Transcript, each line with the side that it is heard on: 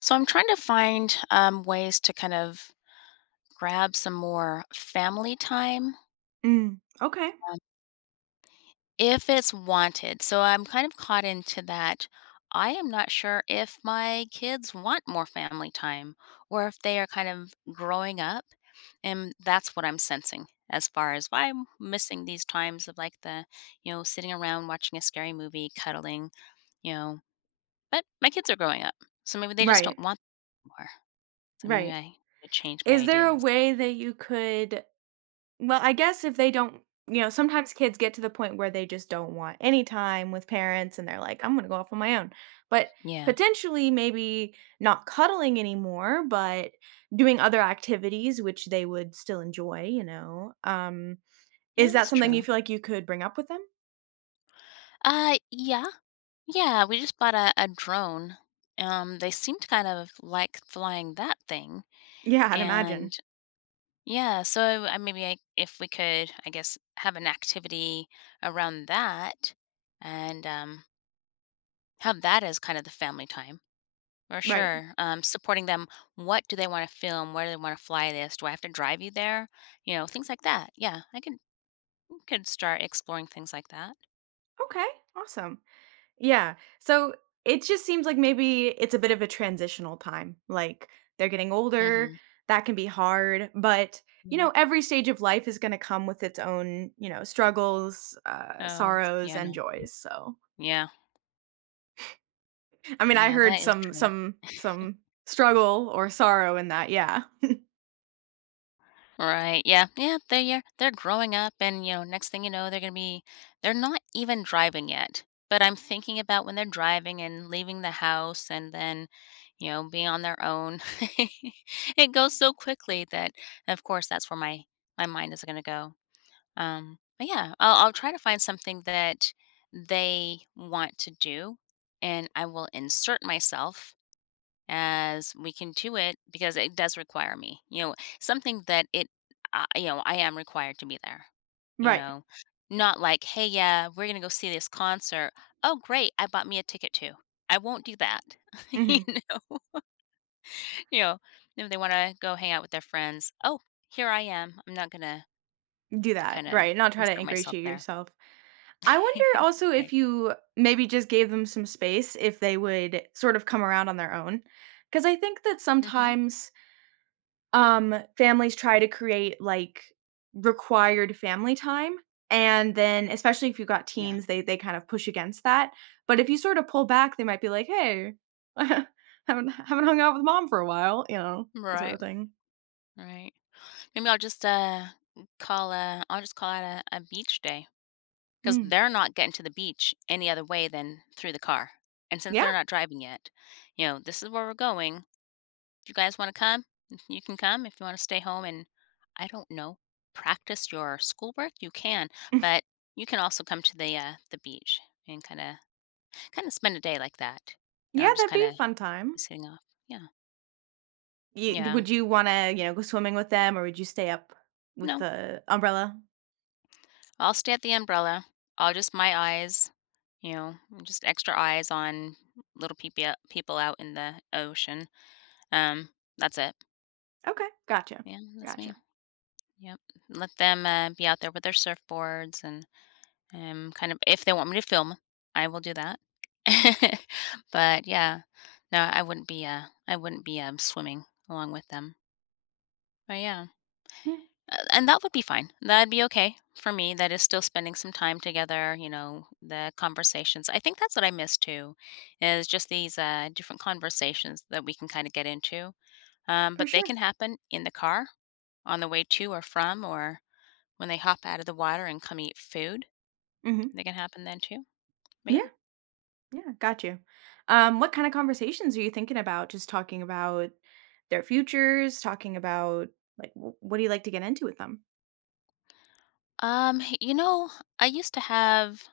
left: So I'm trying to find ways to kind of grab some more family time
right: Mm, okay.
left: um, if it's wanted. So I'm kind of caught into that. I am not sure if my kids want more family time or if they are kind of growing up. And that's what I'm sensing as far as why I'm missing these times of like the, sitting around watching a scary movie, cuddling, you know. But my kids are growing up. So maybe they just don't
right: Right,
left: want more. So maybe
right: right.
left: I could change my
right: Is there a
left: ideas.
right: way that you could— well, I guess if they don't— sometimes kids get to the point where they just don't want any time with parents and they're like, I'm gonna go off on my own. But
left: Yeah.
right: potentially maybe not cuddling anymore, but doing other activities which they would still enjoy.
left: Yeah,
right: Is that
left: that's
right: something
left: true.
right: you feel like you could bring up with them?
left: Yeah. Yeah, we just bought a drone. They seemed kind of like flying that thing.
right: Yeah, I'd
left: And
right: imagine.
left: yeah, so if we could, I guess, have an activity around that and have that as kind of the family time for
right: Right.
left: sure. Supporting them. What do they want to film? Where do they want to fly this? Do I have to drive you there? Things like that. Yeah, I could start exploring things like that.
right: Okay, awesome. Yeah. So it just seems like maybe it's a bit of a transitional time. Like they're getting older,
left: Mm-hmm.
right: that can be hard, but
left: Yeah.
right: every stage of life is going to come with its own struggles,
left: Oh,
right: sorrows,
left: yeah, I
right: and
left: know.
right: joys. So,
left: Yeah.
right: I mean, I
left: Yeah,
right: heard
left: that is
right: some,
left: true.
right: some, some struggle or sorrow in that. Yeah.
left: Right. Yeah. Yeah. They're, yeah, they're growing up, and next thing you know, they're gonna be. They're not even driving yet, but I'm thinking about when they're driving and leaving the house, and then, being on their own. It goes so quickly that, of course, that's where my mind is gonna go. But yeah, I'll try to find something that they want to do, and I will insert myself as we can do it because it does require me. Something that I am required to be there. You
right: Right.
left: know, Not like, hey, yeah, we're gonna go see this concert. Oh, great, I bought me a ticket too. I won't do that. you
right: Hmm.
left: know, you know, if they want to go hang out with their friends, oh, here I am. I'm not gonna
right: Do that.
left: kind of
right: Right. Not try to
left: insert myself
right: ingratiate
left: there.
right: yourself. I wonder also if
left: Right.
right: you maybe just gave them some space if they would sort of come around on their own, because I think that
left: Mm-hmm.
right: sometimes, families try to create, like, required family time, and then especially if you have got
left: Yeah.
right: teens, they kind of push against that, but if you sort of pull back, they might be like, "Hey, haven't hung out with mom for a while," that sort
left: Right.
right: of thing.
left: Right. Maybe I'll just call out a beach day. 'Cause
right: Mm.
left: they're not getting to the beach any other way than through the car, and since
right: Yeah.
left: they're not driving yet, "This is where we're going. If you guys wanna come? You can come. If you wanna stay home and, I don't know, practice your schoolwork, you can, but you can also come to the beach and kinda spend a day like that."
right: Yeah,
left: Just
right: that'd be a
left: kinda
right: fun
left: be
right: time.
left: sitting off. Yeah.
right: You
left: Yeah.
right: would you wanna, you know, go swimming with them, or would you stay up with
left: No.
right: the umbrella?
left: I'll stay at the umbrella. I'll just my eyes, you know, Just extra eyes on little people out in the ocean. Um, that's it.
right: Okay, gotcha,
left: Yeah, that's me.
right: gotcha.
left: Yep. Let them, be out there with their surfboards and, kind of if they want me to film, I will do that. But, yeah, no, I wouldn't be, swimming along with them. But, yeah,
right: Yeah,
left: and that would be fine. That'd be okay for me. That is still spending some time together, the conversations. I think that's what I miss too, is just these, different conversations that we can kinda get into,
right: for
left: but they can
right: sure.
left: happen in the car on the way to or from, or when they hop out of the water and come eat food.
right: Mhm.
left: They can happen then too. But
right: Yeah,
left: yeah.
right: yeah, got you. What kinda conversations are you thinking about? Just talking about their futures, talking about, like, w what do you like to get into with them?
left: Um, you know, I used to have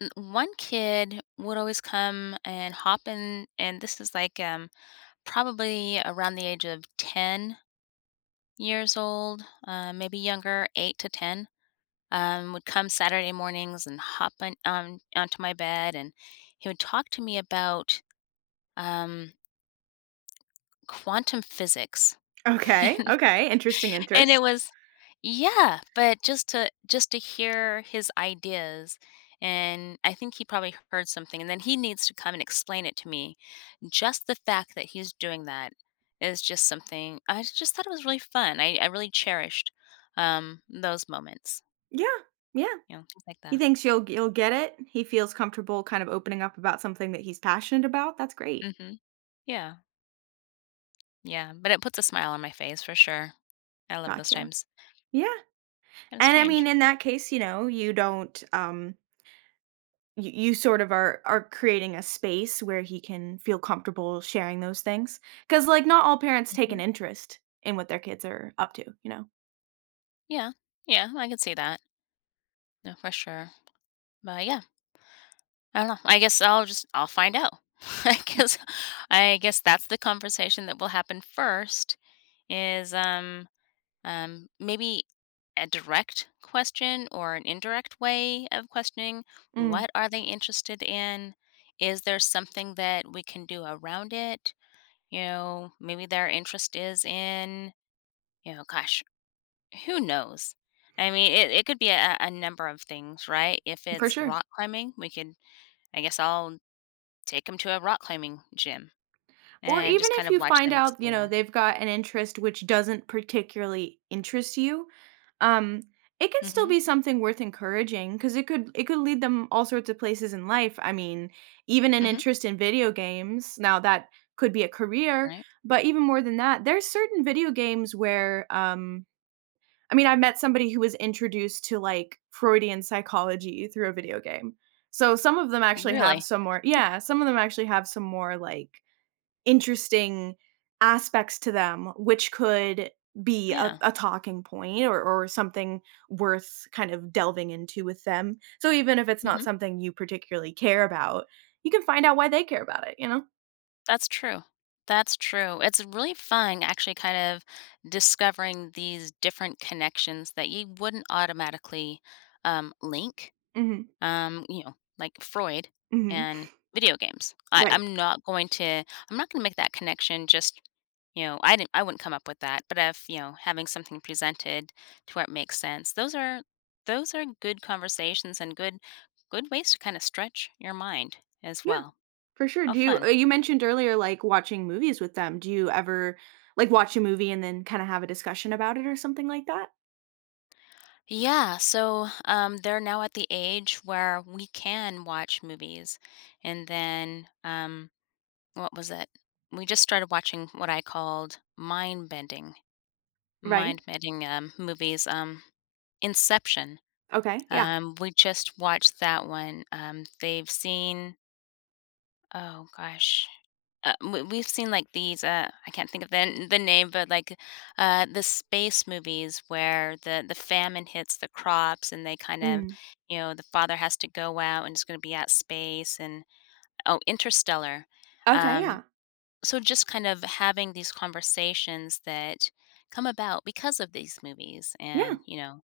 left: one kid would always come and hop in, and this is like probably around the age of 10 years old, maybe younger, 8 to 10. Would come Saturday mornings and hop onto my bed, and he would talk to me about um quantum physics.
right: Okay, okay, interesting,
left: And it
right: interest.
left: was yeah, But just to hear his ideas, and I think he probably heard something, and then he needs to come and explain it to me. Just the fact that he's doing that is just something I just thought it was really fun. I really cherished, those moments,
right: Yeah, yeah.
left: things like
right: He
left: that.
right: thinks you'll get it. He feels comfortable kind of opening up about something that he's passionate about. That's great.
left: Mhm. Yeah. Yeah, but it puts a smile on my face for sure. I love those
right: Gotcha.
left: times.
right: Yeah.
left: Kinda
right: And I
left: strange.
right: mean, in that case, you don't, you sort of are creating a space where he can feel comfortable sharing those things cuz like not all parents take an
left: Mhm.
right: interest in what their kids are up to.
left: Yeah. Yeah, I can see that. No, for sure. But yeah, I don't know. I guess I'll find out. I guess I guess that's the conversation that will happen first is maybe a direct question or an indirect way of questioning
right: Mm,
left: what are they interested in? Is there something that we can do around it? Maybe their interest is in, gosh, who knows? I mean, it could be a number of things, right? If
right: for
left: it's
right: sure.
left: rock climbing, we could I guess I'll take them to a rock climbing gym
right: Or
left: and
right: even
left: just kind
right: if
left: of
right: you
left: watch
right: find
left: them
right: out,
left: explore.
right: they've got an interest which doesn't particularly interest you, um, it can still
left: Mhm,
right: be something worth encouraging because it could lead them all sorts of places in life. I mean, even an
left: mhm,
right: interest in video games. Now that could be a career,
left: right.
right: but even more than that, there's certain video games where I mean, I met somebody who was introduced to like Freudian psychology through a video game. So some of them actually have
left: Really?
right: some more— yeah, some of them actually have some more like interesting aspects to them, which could be
left: Yeah,
right: a talking point or something worth kind of delving into with them. So even if it's not
left: mhm,
right: something you particularly care about, you can find out why they care about it, you know?
left: that's true. That's true. It's really fun actually kind of discovering these different connections that you wouldn't automatically, link
right: Hmm.
left: like Freud
right: Hmm.
left: and video games. I,
right: Right.
left: I'm not going to make that connection just I wouldn't come up with that, but if, having something presented to where it makes sense. Those are good conversations and good ways to kind of stretch your mind as
right: Yeah,
left: well.
right: for sure.
left: How
right: Do you
left: fun.
right: You mentioned earlier like watching movies with them. Do you ever like watch a movie and then kind of have a discussion about it or something like that?
left: Yeah, so they're now at the age where we can watch movies. And then What was it? We just started watching what I called mind-bending
right: Right?
left: mind-bending, movies, Inception.
right: Okay. Yeah.
left: We just watched that one. They've seen oh gosh, we've seen, like, these, I can't think of the name, but, like, the space movies where the famine hits the crops and they kind of
right: Mm.
left: you know, the father has to go out and is gonna be at space and oh, Interstellar.
right: Okay,
left: Um
right: yeah.
left: So just kind of having these conversations that come about because of these movies and,
right: Yeah.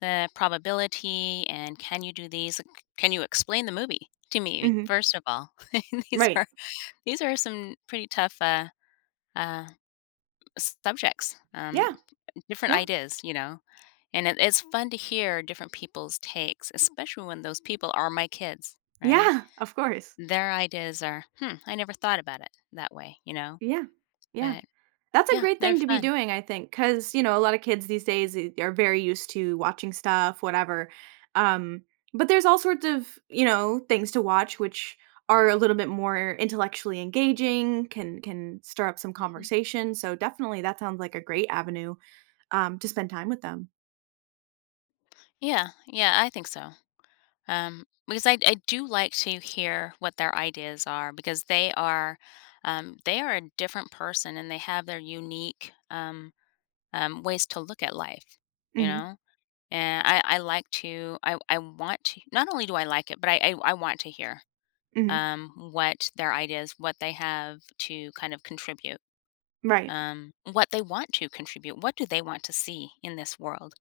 left: the probability and can you do these? Like, can you explain the movie to me
right: Hmm.
left: first of all? these are
right: Right.
left: these are some pretty tough uh subjects.
right: Yeah.
left: Different
right: Yeah.
left: ideas. And it's fun to hear different people's takes, especially when those people are my kids, right?
right: Yeah, of course.
left: Their ideas are, hmm, I never thought about it that way.
right: Yeah. Yeah.
left: But
right: That's a
left: yeah,
right: great
left: they're
right: thing to be
left: fun.
right: doing, I think, because a lot of kids these days I are very used to watching stuff, whatever. Um, but there's all sorts of things to watch which are a little bit more intellectually engaging, can stir up some
left: Mhm.
right: conversation, so definitely that sounds like a great avenue, to spend time with them.
left: Yeah, yeah, I think so. Because I do like to hear what their ideas are because they are a different person and they have their unique ways to look at life, you
right: Mhm.
left: know. And I like to I want to not only do I like it, but I want to hear
right: Mhm.
left: what their ideas, what they have to kind of contribute,
right: Right.
left: what they want to contribute, what do they want to see in this world.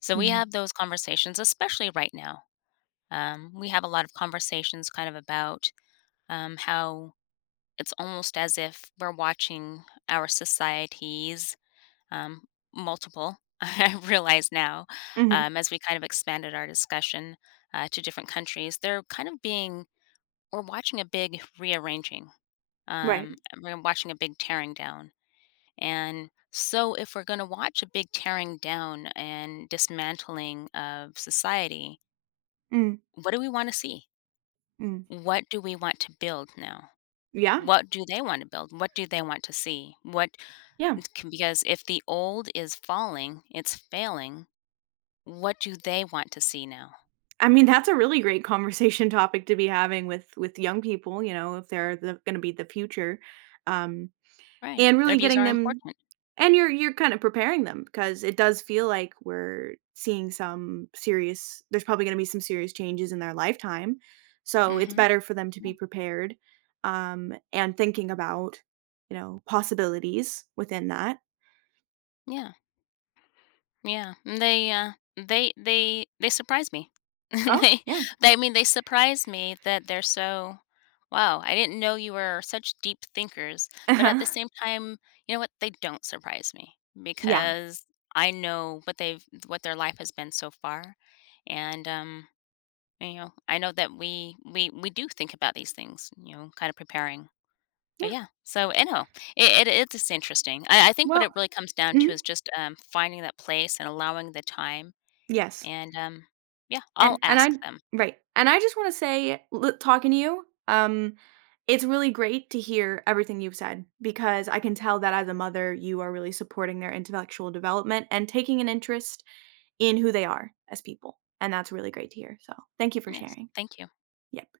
left: So we
right: Mm.
left: have those conversations, especially right now. We have a lot of conversations kind of about how it's almost as if we're watching our societies, um, multiple, I realize now,
right: Mhm.
left: as we kind of expanded our discussion to different countries, they're kind of being, we're watching a big rearranging,
right: Right.
left: um, we're watching a big tearing down. And so, if we're going to watch a big tearing down and dismantling of society,
right: Mm.
left: what do we want to see?
right: Mm.
left: What do we want to build now?
right: Yeah.
left: What do they want to build? What do they want to see?
right: Yeah.
left: Because if the old is falling, it's failing. What do they want to see now?
right: I mean, that's a really great conversation topic to be having with young people, if they're going to be the future. Um
left: Right.
right: and
left: Their
right: really
left: views
right: getting
left: are
right: them—
left: important.
right: and you're kind of preparing them because it does feel like we're seeing some serious— there's probably going to be some serious changes in their lifetime. So it's
left: Mm-hmm.
right: better for them to
left: Yeah.
right: be prepared and thinking about, possibilities within that.
left: Yeah. Yeah, and they surprise me.
right: Oh,
left: They
right: yeah.
left: they I mean, they surprise me that they're so, "Wow, I didn't know you were such deep thinkers," but at
right: Uh-huh.
left: the same time, you know what? They don't surprise me
right: Yeah.
left: because I know what their life has been so far, and, I know that we do think about these things, kinda preparing. But
right: Yeah.
left: yeah, so I know. It's interesting. I think what
right: Well,
left: it really comes down to
right: mhm.
left: is just, finding that place and allowing the time,
right: Yes.
left: and, yeah, I'll
right: And
left: ask them.
right: I Right. And I just wanna say, l talking to you, it's really great to hear everything you've said because I can tell that as a mother, you are really supporting their intellectual development and taking an interest in who they are as people, and that's really great to hear, so thank you for
left: Yes,
right: sharing.
left: thank you.
right: Yeah.